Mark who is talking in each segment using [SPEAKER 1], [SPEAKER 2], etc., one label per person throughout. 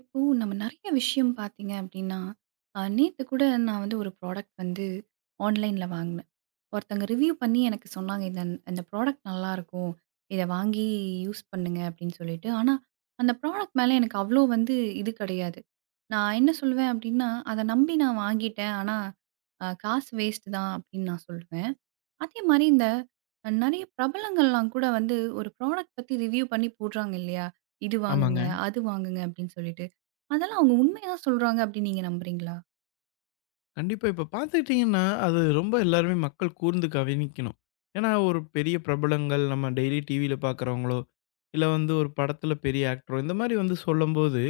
[SPEAKER 1] இப்போ நம்ம நிறைய விஷயம் பார்த்தீங்க அப்படின்னா, நேத்து கூட நான் வந்து ஒரு ப்ராடக்ட் வந்து ஆன்லைன்ல வாங்குனேன். ஒருத்தங்க ரிவ்யூ பண்ணி எனக்கு சொன்னாங்க, "இந்த இந்த ப்ராடக்ட் நல்லாருக்கும். இத வாங்கி யூஸ் பண்ணுங்க." அப்படின்னு சொல்லிட்டு. ஆனா, அந்த ப்ராடக்ட் மேல எனக்கு அவ்ளோ வந்து இது கிடையாது. நான் என்ன சொல்லுவேன் அப்படின்னா, "அத நம்பி நான் வாங்கிட்டேன். ஆனா, காசு வேஸ்ட்டு தான்." அப்படின்னு நான் சொல்லுவேன். அதே மாரி இந்த நெறைய பிரபலங்கள்லாம் கூட வந்து ஒரு ப்ராடக்ட் பத்தி ரிவ்யூ பண்ணி போடுறாங்க இல்லையா? இது வாங்குங்க,
[SPEAKER 2] ஆமாங்க.
[SPEAKER 1] அது வாங்குங்க அப்படின்னு சொல்லிட்டு. அதெல்லாம் அவங்க உண்மையா சொல்றாங்க அப்படின்னு நீங்க நம்புறீங்களா?
[SPEAKER 2] கண்டிப்பா. இப்ப பார்த்துக்கிட்டீங்கன்னா, அது ரொம்ப எல்லாருமே மக்கள் கூர்ந்து கவனிக்கணும். ஏன்னா, ஒரு பெரிய பிரபலங்கள் நம்ம டெய்லி டிவியில பார்க்குறவங்களோ, இல்ல வந்து ஒரு படத்தில பெரிய ஆக்டரோ, இந்த மாரி வந்து சொல்லும்போது,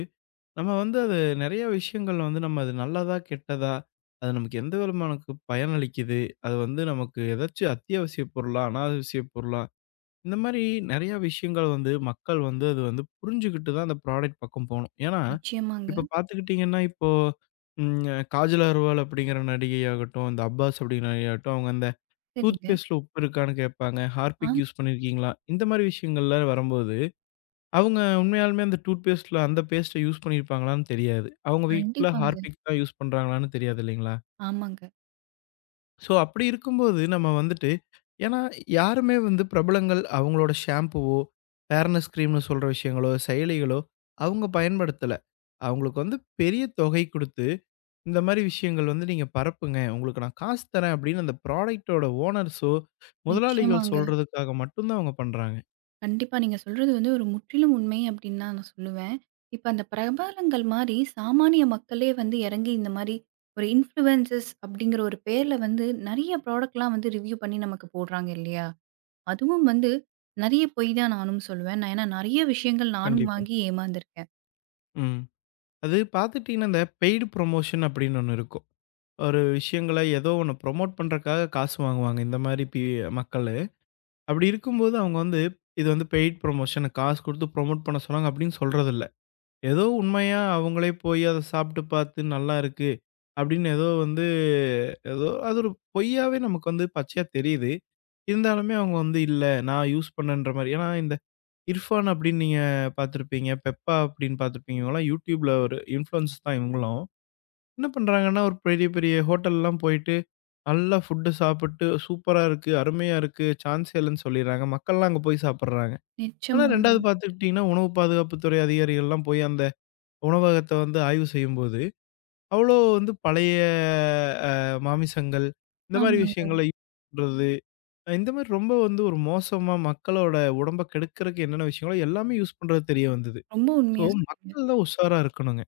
[SPEAKER 2] நம்ம வந்து அது நெறைய விஷயங்கள் வந்து நம்ம அது நல்லதா? கெட்டதா? அது நமக்கு எந்த விதமானக்கு பயனளிக்குது? அது வந்து நமக்கு ஏதாச்சும் அத்தியாவசிய பொருளா? அனாவசிய பொருளா? இந்த மாரி நெறையா விஷயங்கள் வந்து மக்கள் வந்து அது வந்து புரிஞ்சுகிட்டு தான் அந்த ப்ராடக்ட் பக்கம் போணும். ஏன்னா,
[SPEAKER 1] நிச்சயமாங்க.
[SPEAKER 2] இப்ப பார்த்துக்கிட்டீங்கன்னா, இப்போ ம் அ காஜல் அகர்வால் அப்படிங்கிற நடிகையாகட்டும், இந்த அப்பாஸ் அப்படிங்கிற நடிகையாகட்டும், அவங்க அந்த டூத்
[SPEAKER 1] சரிங்க.
[SPEAKER 2] பேஸ்ட்ல உப்பு இருக்கான்னு கேட்பாங்க. ஹார்பிக்
[SPEAKER 1] ஆம்.
[SPEAKER 2] யூஸ் பண்ணியிருக்கீங்களா? இந்த மாரி விஷயங்கள்ல வரும்போது, அவங்க உண்மையாலுமே அந்த டூத் பேஸ்ட்ல அந்த பேஸ்ட்ட யூஸ் பண்ணியிருப்பாங்களான்னு தெரியாது. அவங்க வீட்ல
[SPEAKER 1] கண்டிப்பாங்க.
[SPEAKER 2] ஹார்பிக் தான் யூஸ் பண்றாங்களான்னு தெரியாது இல்லைங்களா?
[SPEAKER 1] ஆமாங்க.
[SPEAKER 2] ஸோ, அப்படி இருக்கும்போது நம்ம வந்துட்டு ஏன்னா யாருமே வந்து பிரபலங்கள் அவங்களோட ஷாம்பூவோ, ஃபேர்னஸ் கிரீம்னு சொல்ற விஷயங்களோ, செயலிகளோ அவங்க பயன்படுத்தல. அவங்களுக்கு வந்து பெரிய தொகை குடுத்து, இந்த மாரி விஷயங்கள் வந்து நீங்க பரப்புங்க. உங்களுக்கு நான் காசு தரேன் அப்படின்னு அந்த ப்ராடக்ட்டோட ஓனர்ஸோ, முதலாளிகள்
[SPEAKER 1] நிச்சயமாங்க.
[SPEAKER 2] சொல்றதுக்காக மட்டும் தான் அவங்க பண்றாங்க.
[SPEAKER 1] கண்டிப்பா நீங்க சொல்றது வந்து ஒரு முற்றிலும் உண்மை அப்படின்னு தான் நான் சொல்லுவேன். இப்ப அந்த பிரபலங்கள் மாரி சாமானிய மக்களே வந்து இறங்கி இந்த மாரி ஒரு இன்ஃப்ளூயன்சஸ் அப்படிங்கிற ஒரு பேர்ல வந்து நெறைய ப்ராடக்ட்லாம் வந்து ரிவ்யூ பண்ணி நமக்கு போடுறாங்க இல்லையா? அதுவும் வந்து நெறைய பொய் தான் நானும் சொல்லுவேன். நான் ஏன்னா நெறைய விஷயங்கள் நானும்
[SPEAKER 2] கண்டிப்பா.
[SPEAKER 1] வாங்கி ஏமாந்துருக்கேன்.
[SPEAKER 2] ம். அது பார்த்துட்டீங்கன்னா, இந்த பெய்டு ப்ரமோஷன் அப்படின்னு ஒண்ணு இருக்கும். ஒரு விஷயங்கள ஏதோ ஒண்ணு ப்ரமோட் பண்றக்காக காசு வாங்குவாங்க. இந்த மாரி மக்கள் அப்படி இருக்கும்போது அவங்க வந்து, இது வந்து பெய்ட் ப்ரமோஷன் காசு குடுத்து ப்ரமோட் பண்ண சொன்னாங்க அப்படின்னு சொல்றதில்ல. ஏதோ உண்மையா அவங்களே போய் அத சாப்பிட்டு பார்த்து நல்லா இருக்கு அப்படின்னு ஏதோ வந்து ஏதோ அது ஒரு பொய்யாவே நமக்கு வந்து பச்சையா தெரியுது. இருந்தாலுமே அவங்க வந்து இல்ல நான் யூஸ் பண்ணேன்ற மாரி. ஏன்னா இந்த இர்ஃபான் அப்படின்னு நீங்க பார்த்துருப்பீங்க. பெப்பா அப்படின்னு பார்த்துருப்பீங்க. இவங்கலாம் YouTubeல ஒரு இன்ஃப்ளூயன்ஸ் தான் இவங்களும். என்ன பண்றாங்கன்னா ஒரு பெரிய பெரிய ஹோட்டல்லாம் போயிட்டு நல்லா ஃபுட்டு சாப்பிட்டு சூப்பரா இருக்கு, அருமையா இருக்கு, சான்ஸே இல்லன்னு சொல்லிர்றாங்க. மக்கள்லாம் அங்க போய் சாப்பிடுறாங்க. ஆனா
[SPEAKER 1] நிச்சயமாங்க.
[SPEAKER 2] 2வது பார்த்துக்கிட்டீங்கன்னா, உணவு பாதுகாப்புத்துறை அதிகாரிகள்லாம் போய் அந்த உணவகத்த வந்து ஆய்வு செய்யும்போது, அவ்ளோ வந்து பழைய அ மாமிசங்கள் இந்த மாரி
[SPEAKER 1] ஆமாங்க.
[SPEAKER 2] விஷயங்கள பண்றது, இந்த மாரி ரொம்ப வந்து ஒரு மோசமா மக்களோட உடம்ப கெடுக்கறக்கு என்னென்ன விஷயங்களோ எல்லாமே யூஸ் பண்றது தெரிய வந்தது.
[SPEAKER 1] ரொம்ப
[SPEAKER 2] ஸோ
[SPEAKER 1] உண்மையா சொன்னீங்க.
[SPEAKER 2] மக்கள் தான் உஷாரா இருக்கணுங்க.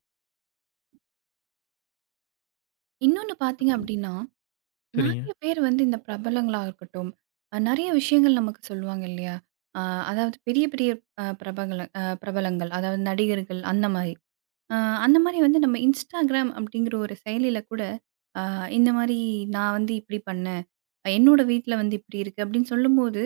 [SPEAKER 1] இன்னொன்னு பார்த்தீங்க அப்டின்னா,
[SPEAKER 2] சரிங்க.
[SPEAKER 1] நெறைய பேர் வந்து இந்த பிரபலங்களா இருக்கட்டும், நெறைய விஷயங்கள் நமக்கு சொல்லுவாங்க இல்லையா? அ அதாவது பெரிய பெரிய அ பிரபல அ பிரபலங்கள் அதாவது நடிகர்கள் அந்த மாரி. அ அந்த மாரி வந்து நம்ம Instagram அப்டிங்கிற ஒரு செயலில கூட ஆ இந்த மாரி நான் வந்து இப்படி பண்ணேன். என்னோட வீட்ல வந்து இப்படி இருக்கு அப்படின்னு சொல்லும்போது,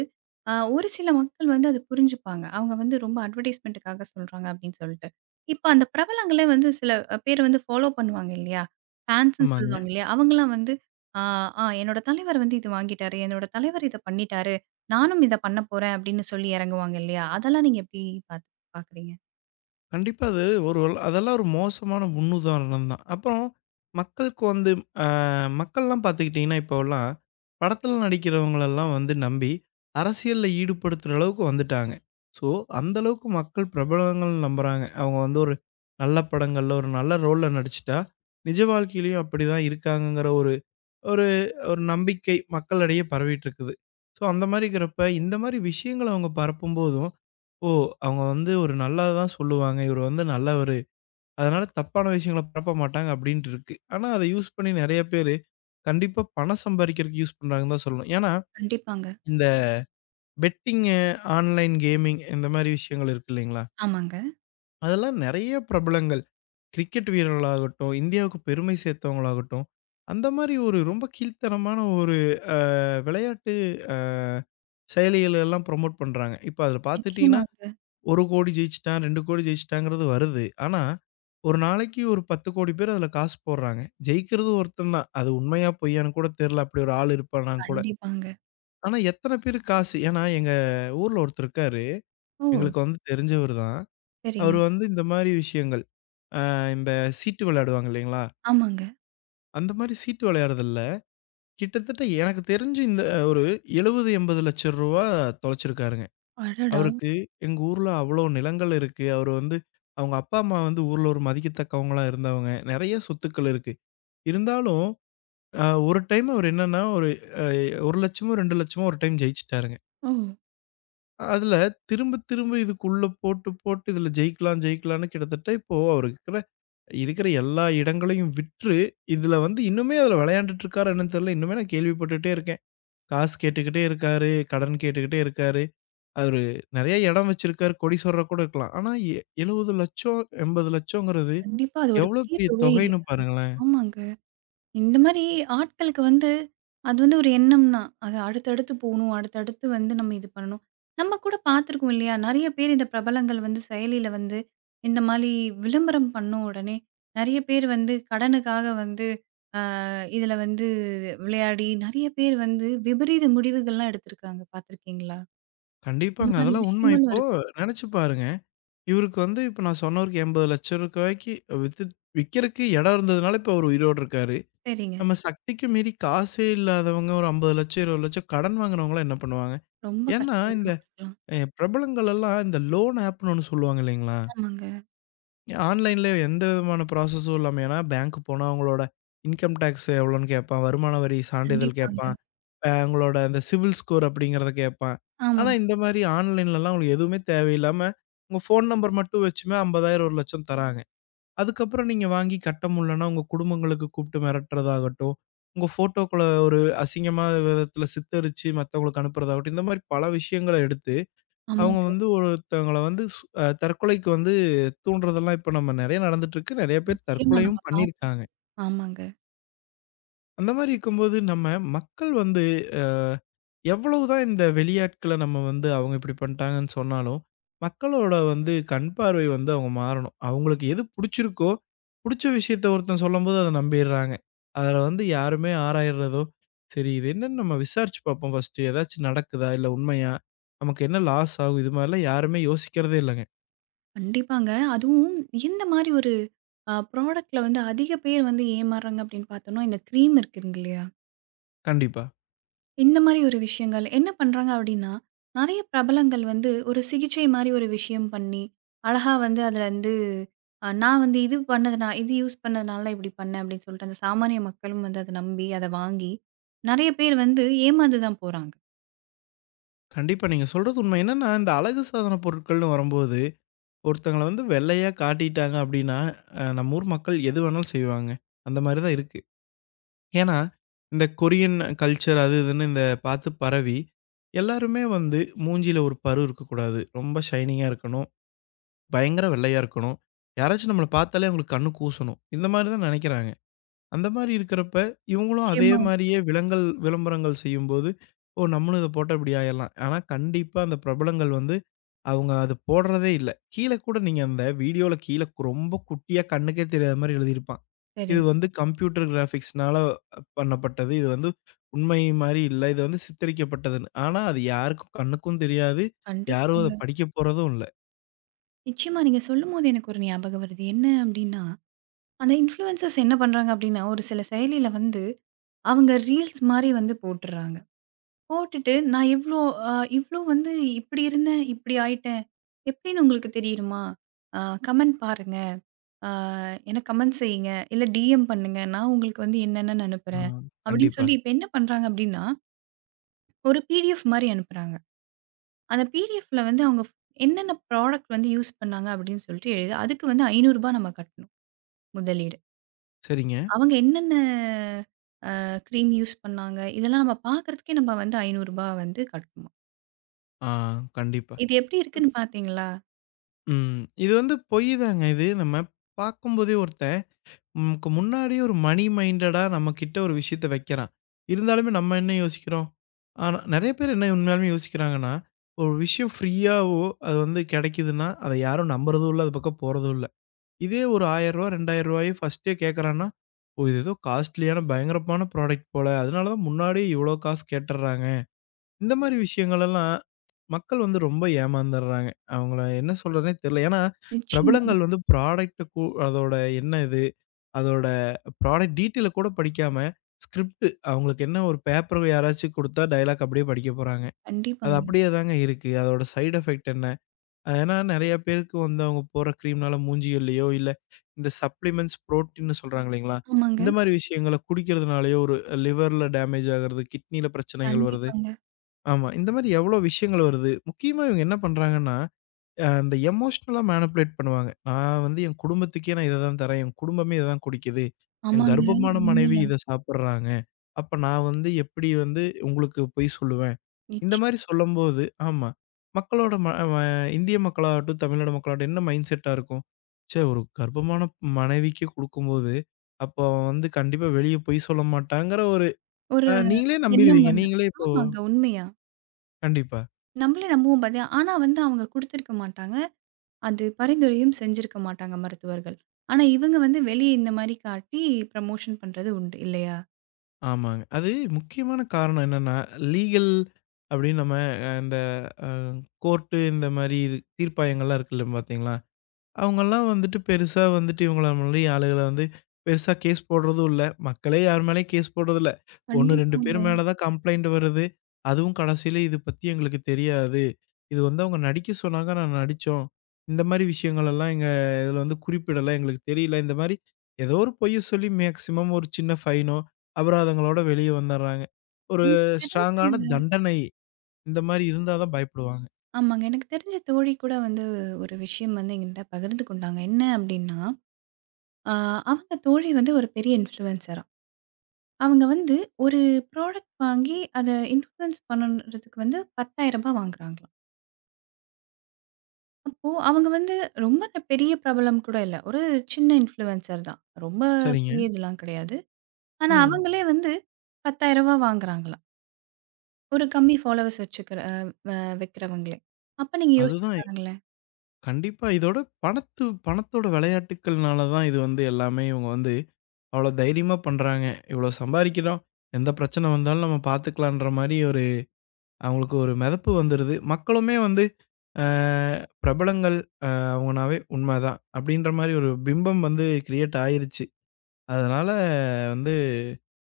[SPEAKER 1] ஒரு சில மக்கள் வந்து அத புரிஞ்சுப்பாங்க. அவங்க வந்து ரொம்ப அட்வர்டைஸ்மென்ட்டுக்காக சொல்றாங்க அப்படின்னு சொல்லிட்டு. இப்ப அந்த பிரபலங்களே வந்து சில பேர் வந்து ஃபாலோ பண்ணுவாங்க இல்லையா? ஃபேன்ஸ்ன்னு
[SPEAKER 2] ஆமாங்க.
[SPEAKER 1] சொல்லுவாங்க இல்லையா? அவங்கலாம் வந்து, ஆ ஆ என்னோட தலைவர் வந்து இது வாங்கிட்டாரு. என்னோட தலைவர் இத பண்ணிட்டாரு. நானும் இத பண்ண போறேன் அப்படின்னு சொல்லி இறங்குவாங்க இல்லையா? அதெல்லாம் நீங்க எப்படி பாத் பாக்குறீங்க?
[SPEAKER 2] கண்டிப்பா அது அதெல்லாம் ஒரு மோசமான முன்னுதாரணம் தான். அப்புறம் மக்களுக்கு வந்து அ மக்கள்லாம் பார்த்துக்கிட்டிங்கன்னா, இப்போலாம் படத்தில நடிக்கிறவங்களெல்லாம் வந்து நம்பி, அரசியல்ல ஈடுபடுத்துற அளவுக்கு வந்துட்டாங்க. ஸோ, அந்த அளவுக்கு மக்கள் பிரபலங்கள் நம்புறாங்க. அவங்க வந்து ஒரு நல்ல படங்கள்ல, ஒரு நல்ல ரோல்ல நடிச்சுட்டா, நிஜ வாழ்க்கையிலயும் அப்படிதான் இருக்காங்கங்கிற ஒரு ஒரு ஒரு நம்பிக்கை மக்களிடையே பரவிட்டு இருக்குது. ஸோ, அந்த மாரி இருக்கிறப்ப, இந்த மாரி விஷயங்கள அவங்க பரப்பும்போதும், ஓ! அவங்க வந்து ஒரு நல்லது தான் சொல்லுவாங்க. இவரு வந்து நல்லவரு. அதனால தப்பான விஷயங்கள பரப்ப மாட்டாங்க அப்டின்ட்டு இருக்கு. ஆனா அத யூஸ் பண்ணி நெறைய பேரு கண்டிப்பா பணம் சம்பாரிக்கிறதுக்கு யூஸ் பண்றாங்கன்னு தான் சொல்லணும். ஏன்னா
[SPEAKER 1] கண்டிப்பாங்க.
[SPEAKER 2] இந்த பெட்டிங்கு, ஆன்லைன் கேமிங் இந்த மாரி விஷயங்கள் இருக்கு இல்லைங்களா?
[SPEAKER 1] ஆமாங்க. ம்.
[SPEAKER 2] அதெல்லாம் நெறைய பிரபலங்கள் கிரிக்கெட் வீரர்களாகட்டும், இந்தியாவுக்கு பெருமை சேர்த்தவங்களாகட்டும், அந்த மாரி ஒரு ரொம்ப கீழ்த்தனமான ஒரு அ விளையாட்டு அ செயலிகள் எல்லாம் ப்ரமோட் பண்றாங்க. இப்ப அதுல பார்த்துட்டீங்கன்னா
[SPEAKER 1] நிச்சயமாங்க.
[SPEAKER 2] 1,00,00,000 ஜெயிச்சுட்டான், 2,00,00,000 ஜெயிச்சுட்டாங்கிறது வருது. ஆனா, ஒரு நாளைக்கு ஒரு 10,00,00,000 பேர் அதுல காசு போடுறாங்க. ஜெயிக்கிறது ஒருத்தன் தான். அது உண்மையா பொய்யான்னு கூட தெரியல. அப்படி ஒரு ஆள் இருப்பானான்னு கூட.
[SPEAKER 1] கண்டிப்பாங்க.
[SPEAKER 2] ஆனா எத்தன பேரு காசு ஏன்னா எங்க ஊர்ல ஒருத்தர் இருக்காரு.
[SPEAKER 1] ஓ!
[SPEAKER 2] எங்களுக்கு வந்து தெரிஞ்சவர் தான்.
[SPEAKER 1] சரிங்க.
[SPEAKER 2] அவரு வந்து இந்த மாரி விஷயங்கள், இந்த சீட்டு விளையாடுவாங்க இல்லைங்களா?
[SPEAKER 1] ஆமாங்க.
[SPEAKER 2] அந்த மாரி சீட்டு விளையாடுறதுல, கிட்டத்தட்ட எனக்கு தெரிஞ்சு இந்த ஒரு 70, 80,00,000 தொலைச்சிருக்காருங்க.
[SPEAKER 1] அடடா!
[SPEAKER 2] அவருக்கு எங்க ஊர்ல அவ்வளோ நிலங்கள் இருக்கு. அவரு வந்து அவங்க அப்பா, அம்மா வந்து ஊர்ல ஒரு மதிக்கத்தக்கவங்களா இருந்தவங்க. நெறைய சொத்துக்கள் இருக்கு. இருந்தாலும் ஒரு டைம் அவர் என்னன்னா, ஒரு 1,00,000மோ, 2,00,000மோ ஒரு டைம் ஜெயிச்சுட்டாருங்க.
[SPEAKER 1] ஓ! ம்.
[SPEAKER 2] அதுல திரும்ப திரும்ப இதுக்குள்ள போட்டு போட்டு இதுல ஜெயிக்கலாம் ஜெயிக்கலான்னு கிட்டத்தட்ட இப்போ அவரு இருக்கிற இருக்கிற எல்லா இடங்களையும் விற்று, இதுல வந்து இன்னுமே அதுல விளையாண்டுட்டு இருக்காரா என்னன்னு தெரியல. இன்னுமே நான் கேள்விப்பட்டுட்டே இருக்கேன். காசு கேட்டுக்கிட்டே இருக்காரு, கடன் கேட்டுக்கிட்டே இருக்காரு. அவரு நெறைய இடம் வச்சிருக்காரு, கோடீஸ்வரரா கூட இருக்கலாம். ஆனா 70,00,000 80,00,000ங்கிறது
[SPEAKER 1] கண்டிப்பா. அது ஒரு
[SPEAKER 2] எவ்வளோ
[SPEAKER 1] பெரிய
[SPEAKER 2] பெரிய
[SPEAKER 1] தொகை இல்ல.
[SPEAKER 2] தொகைன்னு பாருங்களேன்.
[SPEAKER 1] ஆமாங்க. இந்த மாரி ஆட்களுக்கு வந்து, அது வந்து ஒரு எண்ணம் தான். அது அடுத்தடுத்து போணும். அடுத்தடுத்து வந்து நம்ம இது பண்ணணும். நம்ம கூட பார்த்துருக்கோம் இல்லையா? நெறைய பேர் இந்த பிரபலங்கள் வந்து செயலில வந்து இந்த மாரி விளம்பரம் பண்ண உடனே, நெறைய பேர் வந்து கடனுக்காக வந்து இதுல வந்து விளையாடி, நெறைய பேர் வந்து விபரீத முடிவுகள்லாம் எடுத்திருக்காங்க. பார்த்துருக்கீங்களா? இந்த
[SPEAKER 2] கண்டிப்பாங்க.
[SPEAKER 1] மாரி
[SPEAKER 2] அதெல்லாம் உண்மை.
[SPEAKER 1] விஷயங்களும்
[SPEAKER 2] இப்போ
[SPEAKER 1] இருக்கு.
[SPEAKER 2] நெனச்சு பாருங்க. இவருக்கு வந்து இப்ப நான் சொன்னவருக்கு ரூ. 80,00,000க்கு வித்துட் விக்கிறக்கு இடம் இருந்ததுனால இப்ப அவரு உயிரோட இருக்காரு.
[SPEAKER 1] சரிங்க.
[SPEAKER 2] நம்ம சக்திக்கு மீறி காசே இல்லாதவங்க ஒரு 50,00,000 20,00,000 கடன் வாங்குனவங்கலாம் என்ன பண்ணுவாங்க?
[SPEAKER 1] ரொம்ப
[SPEAKER 2] ஏன்னா
[SPEAKER 1] கஷ்டங்க
[SPEAKER 2] இந்த
[SPEAKER 1] அவங்களுக்கெல்லாம்.
[SPEAKER 2] பிரபலங்கள் எல்லாம் இந்த லோன் ஆப்ன்னு ஒண்ணு சொல்லுவாங்க இல்லைங்களா?
[SPEAKER 1] ஆமாங்க.
[SPEAKER 2] ஆன்லைன்ல எந்த விதமான ப்ராசஸும் இல்லாம, ஏன்னா பேங்க் போனா அவங்களோட இன்கம் டாக்ஸ் எவ்வளோன்னு கேட்பான், வருமான வரி சான்றிதழ்
[SPEAKER 1] கண்டிப்பாங்க.
[SPEAKER 2] கேட்பான், உங்களோட அந்த சிவில் ஸ்கோர் அப்படிங்கிறத கேட்பான். ஆனா
[SPEAKER 1] ஆமாங்க.
[SPEAKER 2] இந்த மாரி ஆன்லைன்லலாம் உங்களுக்கு எதுவுமே தேவையில்லாம, உங்க ஃபோன் நம்பர் மட்டும் வச்சுமே 50,000 1,00,000 தராங்க. அதுக்கப்புறம் நீங்க வாங்கி கட்ட முடியலன்னா, உங்க குடும்பங்களுக்கு கூப்பிட்டு மிரட்டுறதாகட்டும், உங்க ஃபோட்டோக்கள ஒரு அசிங்கமான விதத்தில சித்தரிச்சு மத்தவங்களுக்கு அனுப்புறதாகட்டும், இந்த மாரி பல விஷயங்கள எடுத்து அவங்க
[SPEAKER 1] ஆமாங்க.
[SPEAKER 2] வந்து ஒருத்தவங்கள வந்து சு அ தற்கொலைக்கு வந்து தூண்டுறதெல்லாம் இப்ப நம்ம நெறைய நடந்துட்டுருக்கு. நெறைய பேர்
[SPEAKER 1] நிச்சயமா நம்ம
[SPEAKER 2] தற்கொலையும் பண்ணியிருக்காங்க.
[SPEAKER 1] பார்த்துருக்கோம். ஆமாங்க.
[SPEAKER 2] அந்த மாரி இருக்கும்போது, நம்ம மக்கள் வந்து எவ்வளவுதான் இந்த வெளியாட்கள நம்ம வந்து அவங்க இப்படி பண்ணிட்டாங்கன்னு சொன்னாலும், மக்களோட வந்து கண் பார்வை வந்து அவங்க மாறணும். அவங்களுக்கு எது புடிச்சிருக்கோ, புடிச்ச விஷயத்த ஒருத்தன் சொல்லும்போது அத நம்பிர்றாங்க. அதுல வந்து யாருமே ஆராயிறதோ, சரி இது என்னன்னு நம்ம விசாரிச்சு பார்ப்போம் ஃபர்ஸ்ட்டு. ஏதாச்சும் நடக்குதா? இல்ல உண்மையா? நமக்கு என்ன லாஸ் ஆகும்? இது மாரிலாம் யாருமே யோசிக்கிறதே இல்லங்க.
[SPEAKER 1] கண்டிப்பாங்க. அதுவும் எந்த மாரி ஒரு ப்ராடக்ட்ல வந்து அதிக பேர் வந்து ஏமாறுறாங்க அப்படின்னு பார்த்தோம்னா, இந்த க்ரீம் இருக்குங்க இல்லையா?
[SPEAKER 2] கண்டிப்பா.
[SPEAKER 1] இந்த மாரி ஒரு விஷயங்கள் என்ன பண்றாங்க அப்படின்னா, நெறைய பிரபலங்கள் வந்து ஒரு சிகிச்சை மாரி ஒரு விஷயம் பண்ணி, அழகா வந்து அதுல வந்து நான் வந்து இது பண்ணதுனா இது யூஸ் பண்ணதுனால இப்படி பண்ணேன் அப்படின்னு சொல்லிட்டு, அந்த சாமானிய மக்களும் வந்து அத நம்பி, அத வாங்கி நெறைய பேர் வந்து ஏமாந்து தான் போறாங்க.
[SPEAKER 2] கண்டிப்பா. நீங்க சொல்றது உண்மை. என்னன்னா, இந்த அழகு சாதன பொருட்கள்னு வரும்போது, ஒருத்தங்கள வந்து வெள்ளையா காட்டிட்டாங்க அப்டின்னா, நம்ம ஊர் மக்கள் எது வேணாலும் செய்வாங்க. அந்த மாரி தான் இருக்கு. ஏன்னா, இந்த கொரியன் கல்ச்சர் அது இதுன்னு இந்த பார்த்து பரவி, எல்லாருமே வந்து மூஞ்சில ஒரு பரு இருக்கக்கூடாது. ரொம்ப ஷைனிங்கா இருக்கணும். பயங்கர வெள்ளையா இருக்கணும். யாராச்சும் நம்மள பார்த்தாலே அவங்களுக்கு கண்ணு கூசணும். இந்த மாரி தான் நெனைக்கிறாங்க. அந்த மாரி இருக்கிறப்ப, இவங்களும் அதே
[SPEAKER 1] நிச்சயமா.
[SPEAKER 2] மாரியே விலங்கல் விளம்பரங்கள் செய்யும்போது, "ஓ! நம்மளும் இத போட்டா இப்படி ஆயிரலாம்." ஆனா கண்டிப்பா அந்த பிரபலங்கள் வந்து, அவங்க அது போடுறதே இல்ல. கீழ கூட நீங்க அந்த வீடியோல கீழ ரொம்ப குட்டியா கண்ணுக்கே தெரியாத மாரி எழுதியிருப்பான். இது
[SPEAKER 1] சரிங்க.
[SPEAKER 2] வந்து கம்ப்யூட்டர் கிராபிக்ஸ்னால பண்ணப்பட்டது. இது வந்து உண்மை மாரி இல்ல. இது வந்து சித்தரிக்கப்பட்டதுன்னு. ஆனா அது யாருக்கும் கண்ணுக்கும் தெரியாது. யாரும் அத
[SPEAKER 1] கண்டிப்பாங்க.
[SPEAKER 2] படிக்க போறதும் இல்ல.
[SPEAKER 1] நிச்சயமா நீங்க சொல்லும்போது எனக்கு ஒரு ஞாபகம் வருது. என்ன அப்டின்னா, அந்த இன்ஃப்ளூயன்சர்ஸ் என்ன பண்றாங்க அப்டின்னா, ஒரு சில செயலில வந்து அவங்க ரீல்ஸ் மாரி வந்து போட்டுர்றாங்க. போட்டுட்டு நான் இவ்ளோ அ இவ்ளோ வந்து இப்டி இருந்தேன், இப்டி ஆயிட்டேன். எப்டின்னு உங்களுக்கு தெரியுமா? அ கமெண்ட் பாருங்க. அ எனக்கு கமெண்ட் செய்யுங்க. இல்ல டிஎம் பண்ணுங்க. நான் உங்களுக்கு வந்து என்னென்னன்னு
[SPEAKER 2] ஆ.
[SPEAKER 1] அனுப்புறேன். அப்டின்னு
[SPEAKER 2] கண்டிப்பா.
[SPEAKER 1] சொல்லி இப்ப என்ன பண்றாங்க அப்டின்னா, ஒரு பிடிஎஃப் மாரி அனுப்புறாங்க. அந்த பிடிஎஃப்ல வந்து அவங்க என்னென்ன ப்ராடக்ட் வந்து யூஸ் பண்ணாங்க அப்டின்னு சொல்லிட்டு எழுதி, அதுக்கு வந்து ரூ. 500 நம்ம கட்டணும். முதலீடு.
[SPEAKER 2] சரிங்க.
[SPEAKER 1] அவங்க என்னென்ன கிரீம் யூஸ் பண்ணாங்க? இதெல்லாம் நம்ம பார்க்கறதுக்கே நம்ம வந்து ரூ. 500 வந்து கட்டணும்.
[SPEAKER 2] ஆ கண்டிப்பா.
[SPEAKER 1] இது எப்படி இருக்குன்னு பார்த்தீங்களா?
[SPEAKER 2] ம். இது வந்து பொய் தாங்க இது. நம்ம பார்க்கும்போதே ஒருத்தன் நமக்கு முன்னாடியே ஒரு மணி மைண்டடா நம்மகிட்ட ஒரு விஷயத்த வைக்கிறான். இருந்தாலுமே நம்ம என்ன யோசிக்கிறோம்? ஆனா நெறைய பேர் என்ன உண்மையாலுமே யோசிக்கிறாங்கன்னா, ஒரு விஷயம் ஃப்ரீயாவோ அது வந்து கெடைக்குதுன்னா, அத யாரும் நம்புறதும் இல்ல. அது பக்கம் போறதும் இல்ல. இதே ஒரு ரூ. 1000 ரூ. 2000 ஃபர்ஸ்ட்டே கேட்கறான்னா, ஓ! இது ஏதோ காஸ்ட்லியான பயங்கரமான ப்ராடக்ட் போல. அதனால தான் முன்னாடியே இவ்ளோ காசு கேட்டுர்றாங்க. இந்த மாரி விஷயங்கள் எல்லாம் மக்கள் வந்து ரொம்ப ஏமாந்துடுறாங்க. அவங்கள என்ன சொல்றதுன்னே தெரியல. ஏன்னா, பிரபலங்கள்
[SPEAKER 1] நிச்சயமாங்க.
[SPEAKER 2] வந்து ப்ராடக்ட் கு அதோட என்ன இது? அதோட ப்ராடக்ட் டீட்டெயில கூட படிக்காம, ஸ்கிரிப்ட் அவங்களுக்கு என்ன ஒரு பேப்பர் யாராச்சும் குடுத்தா டயலாக் அப்படியே படிக்க போறாங்க. அது
[SPEAKER 1] கண்டிப்பாங்க.
[SPEAKER 2] அப்படியே தாங்க இருக்கு. அதோட சைட் எஃபெக்ட் என்ன? ஏன்னா நெறைய பேருக்கு வந்து அவங்க போடுற கிரீம்னால மூஞ்சிகள்லயோ, இல்ல இந்த சப்ளிமெண்ட்ஸ் புரோட்டீன்னு சொல்றாங்க இல்லைங்களா? இந்த
[SPEAKER 1] ஆமாங்க.
[SPEAKER 2] மாரி விஷயங்கள குடிக்கிறதுனாலயோ ஒரு லிவர்ல டேமேஜ் ஆகுறது, கிட்னில பிரச்சனைகள் வருது.
[SPEAKER 1] கண்டிப்பாங்க.
[SPEAKER 2] ஆமா. இந்த மாரி எவ்ளோ விஷயங்கள் வருது. முக்கியமா இவங்க என்ன பண்றாங்கன்னா, அந்த எமோஷனலா மேனிபுலேட் பண்ணுவாங்க. நான் வந்து என் குடும்பத்துக்கே நான் இத தான் தரேன். என் குடும்பமே இத தான் குடிக்குது. என்
[SPEAKER 1] ஆமாங்க.
[SPEAKER 2] கர்ப்பமான மனைவி
[SPEAKER 1] உண்மையா.
[SPEAKER 2] இத சாப்பிடுறாங்க. அப்ப நான் வந்து எப்படி வந்து உங்களுக்கு பொய் சொல்லுவேன்? இந்த மாரி
[SPEAKER 1] நிச்சயம்.
[SPEAKER 2] சொல்லும்போது ஆமா. மக்களோட ம ம இந்திய மக்களாகட்டும், தமிழ்நாடு மக்களாகட்டும் என்ன மைண்ட் செட்டா இருக்கும்? ச்சே! ஒரு கர்ப்பமான மனைவிக்கு குடுக்கும்போது, அப்போ அவன் வந்து கண்டிப்பா வெளிய பொய் சொல்ல மாட்டாங்கிற ஒரு
[SPEAKER 1] ஒரு
[SPEAKER 2] நீங்களே
[SPEAKER 1] எண்ணம்
[SPEAKER 2] நம்பிருவீங்க.
[SPEAKER 1] வந்துரும்.
[SPEAKER 2] நீங்களே இப்போ
[SPEAKER 1] ஆமாங்க. உண்மையா.
[SPEAKER 2] கண்டிப்பா.
[SPEAKER 1] நம்மளே நம்புவோம் பார்த்தியா? ஆனா வந்து அவங்க குடுத்திருக்க மாட்டாங்க. அது பரிந்துரையும் செஞ்சிருக்க மாட்டாங்க மருத்துவர்கள். ஆனா இவங்க வந்து வெளிய இந்த மாரி காட்டி ப்ரமோஷன் பண்றது உண்டு இல்லையா?
[SPEAKER 2] ஆமாங்க. அது முக்கியமான காரணம் என்னன்னா, லீகல் அப்படின்னு நம்ம இந்த அ கோர்ட்டு இந்த மாரி தீர்ப்பாயங்கள்லாம் இருக்குல்ல பார்த்தீங்களா? அவங்கலாம் வந்துட்டு பெருசா வந்துட்டு இவங்கள மாரி ஆளுகள வந்து பெருசா கேஸ் போடுறதும் இல்ல. மக்களே யார் மேலயும் கேஸ் போடுறதில்ல. 1, 2 பேர்
[SPEAKER 1] கண்டிப்பாங்க.
[SPEAKER 2] மேல தான் கம்ப்ளைண்ட் வருது. அதுவும் கடைசியில இது பத்தி எங்களுக்கு தெரியாது. இது வந்து அவங்க நடிக்க சொன்னாங்க. நான் நடிச்சோம். இந்த மாரி விஷயங்கள் எல்லாம் எங்க இதில வந்து குறிப்பிடல. எங்களுக்கு தெரியல. இந்த மாரி ஏதோ ஒரு பொய்ய சொல்லி மேக்ஸிமம் ஒரு சின்ன ஃபைனோ, அபராதங்களோட வெளிய வந்துர்றாங்க. ஒரு
[SPEAKER 1] எனக்கு தெரிஞ்சு
[SPEAKER 2] ஸ்ட்ராங்கான தண்டனை இந்த மாரி இருந்தா தான் பயப்படுவாங்க.
[SPEAKER 1] ஆமாங்க. எனக்கு தெரிஞ்ச தோழி கூட வந்து ஒரு விஷயம் வந்து என்கிட்ட பகிர்ந்து கொண்டாங்க. என்ன அப்டின்னா, அ அவங்க தோழி வந்து ஒரு பெரிய இன்ஃப்ளூயன்சராம். அவங்க வந்து ஒரு ப்ராடக்ட் வாங்கி அத இன்ஃப்ளூயன்ஸ் பண்ணன்றதுக்கு வந்து ரூ. 10,000 வாங்குறாங்களாம். அப்போ அவங்க வந்து ரொம்ப பெரிய பிரபலம் கூட இல்ல. ஒரு சின்ன இன்ஃப்ளூயன்சர் தான். ரொம்ப
[SPEAKER 2] சரிங்க.
[SPEAKER 1] பெரிய இதெல்லாம் கிடையாது. ஆனா
[SPEAKER 2] ம்.
[SPEAKER 1] அவங்களே வந்து ரூ. 10,000 வாங்குறாங்களாம். ஒரு கம்மி ஃபாலோவர்ஸ் வச்சுக்கிற அ வ வைக்கிறவங்களே. அப்ப நீங்க யோசிச்சு
[SPEAKER 2] அதுதான்
[SPEAKER 1] பாருங்களேன்.
[SPEAKER 2] கண்டிப்பா. இதோட பணத்தோட விளையாட்டுக்கள்னால தான் இது வந்து எல்லாமே இவங்க வந்து அவ்வளோ தைரியமா பண்றாங்க. இவ்வளோ சம்பாரிக்கிறோம். எந்த பிரச்சனை வந்தாலும் நம்ம பார்த்துக்கலான்ற மாரி ஒரு அவங்களுக்கு ஒரு மெதப்பு வந்துருது. மக்களுமே வந்து அ பிரபலங்கள் அ அவங்கனாவே உண்மதான். அப்படின்ற மாரி ஒரு பிம்பம் வந்து கிரியேட் ஆயிருச்சு. அதனால வந்து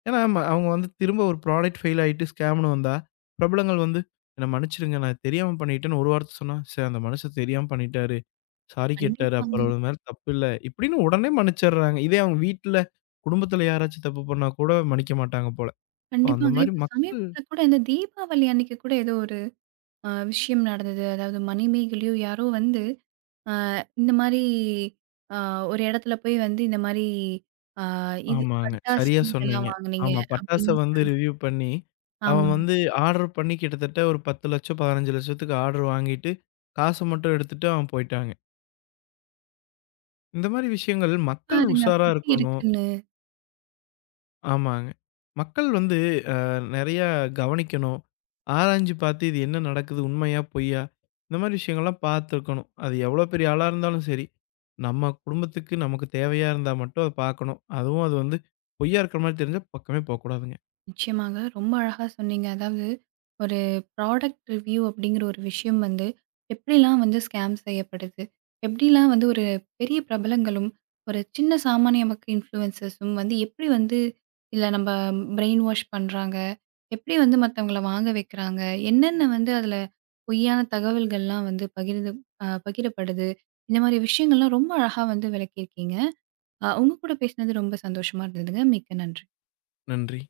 [SPEAKER 2] ஏன்னா அவங்க வந்து திரும்ப ஒரு ப்ராடக்ட் ஃபெயில் ஆயிட்டு ஸ்கேம்ன்னு வந்தா, பிரபலங்கள் வந்து "என்ன மன்னிச்சுடுங்க. நான் தெரியாம பண்ணிட்டேன்னு" ஒரு வார்த்தை சொன்னா, "சரி அந்த மனுஷன் தெரியாம பண்ணிட்டாரு." சாரி கேட்டாரு.
[SPEAKER 1] கண்டிப்பாங்க.
[SPEAKER 2] அப்புறம் அது மேல தப்பில்ல. இப்படின்னு உடனே மன்னிச்சர்றாங்க. இதே அவங்க வீட்ல, குடும்பத்துல யாராச்சும் தப்பு பண்ணா கூட மன்னிக்க மாட்டாங்க போல. இப்போ அந்த
[SPEAKER 1] கண்டிப்பாங்க.
[SPEAKER 2] மாரி
[SPEAKER 1] இப்ப
[SPEAKER 2] மக்கள்
[SPEAKER 1] சமீபத்தில கூட இந்த தீபாவளி அன்னைக்கு கூட ஏதோ ஒரு விஷயம் நடந்தது. அதாவது மணிமேகலையோ யாரோ வந்து இந்த மாரி அ ஒரு இடத்துல போய் வந்து இந்த மாரி அ இது
[SPEAKER 2] ஆமாங்க.
[SPEAKER 1] பட்டாசு
[SPEAKER 2] சரியா சொன்னீங்க.
[SPEAKER 1] இதெல்லாம் வாங்குனீங்க
[SPEAKER 2] ஆமா. பட்டாச
[SPEAKER 1] அப்படின்னு
[SPEAKER 2] வந்து
[SPEAKER 1] சொல்லி
[SPEAKER 2] ரிவ்யூ பண்ணி, அவன்
[SPEAKER 1] ஆமாங்க.
[SPEAKER 2] வந்து ஆர்டர் பண்ணி கிட்டத்தட்ட ஒரு 10,00,000 15,00,000த்துக்கு ஆர்டர் வாங்கிட்டு, காச மட்டும் எடுத்துட்டு அவன் போய்ட்டாங்க. இந்த மாரி விஷயங்கள் மக்கள்
[SPEAKER 1] பாருங்க அப்ப
[SPEAKER 2] உஷாரா
[SPEAKER 1] எப்படி
[SPEAKER 2] இருக்கணும்.
[SPEAKER 1] இருக்கு
[SPEAKER 2] ஆமாங்க. மக்கள் வந்து நெறையா கவனிக்கணும். ஆராய்ஞ்சு பாத்து இது என்ன நடக்குது? உண்மையா? பொய்யா? இந்த மாரி விஷயங்கள்லாம் பாத்துருக்கணும். அது எவ்வளோ பெரிய ஆளா இருந்தாலும் சரி, நம்ம குடும்பத்துக்கு நமக்கு தேவையா இருந்தா மட்டும் அத பாக்கணும். அதுவும் அது வந்து பொய்யா இருக்கிற மாரி தெரிஞ்சா பக்கமே போக்கூடாதுங்க.
[SPEAKER 1] நிச்சயமாங்க. ரொம்ப அழகா சொன்னீங்க. அதாவது ஒரு ப்ராடக்ட் ரிவ்யூ அப்படிங்கிற ஒரு விஷயம் வந்து எப்படிலாம் வந்து ஸ்கேம் செய்யப்படுது? எப்படிலாம் வந்து ஒரு பெரிய பிரபலங்களும், ஒரு சின்ன சாமானிய மக்கள் இன்ஃப்ளூயன்சர்ஸும் வந்து எப்படி வந்து இதில நம்ப பிரெயின் வாஷ் பண்றாங்க? எப்படி வந்து மத்தவங்கள வாங்க வைக்கிறாங்க? என்னென்ன வந்து அதில பொய்யான தகவல்கள்லாம் வந்து பகிர்ந்து பகிரப்படுது? இந்த மாரி விஷயங்கள்லாம் ரொம்ப அழகா வந்து விளக்கியிருக்கீங்க. உங்க கூட பேசினது ரொம்ப சந்தோஷமா இருந்ததுங்க. மிக்க நன்றி.
[SPEAKER 2] நன்றி.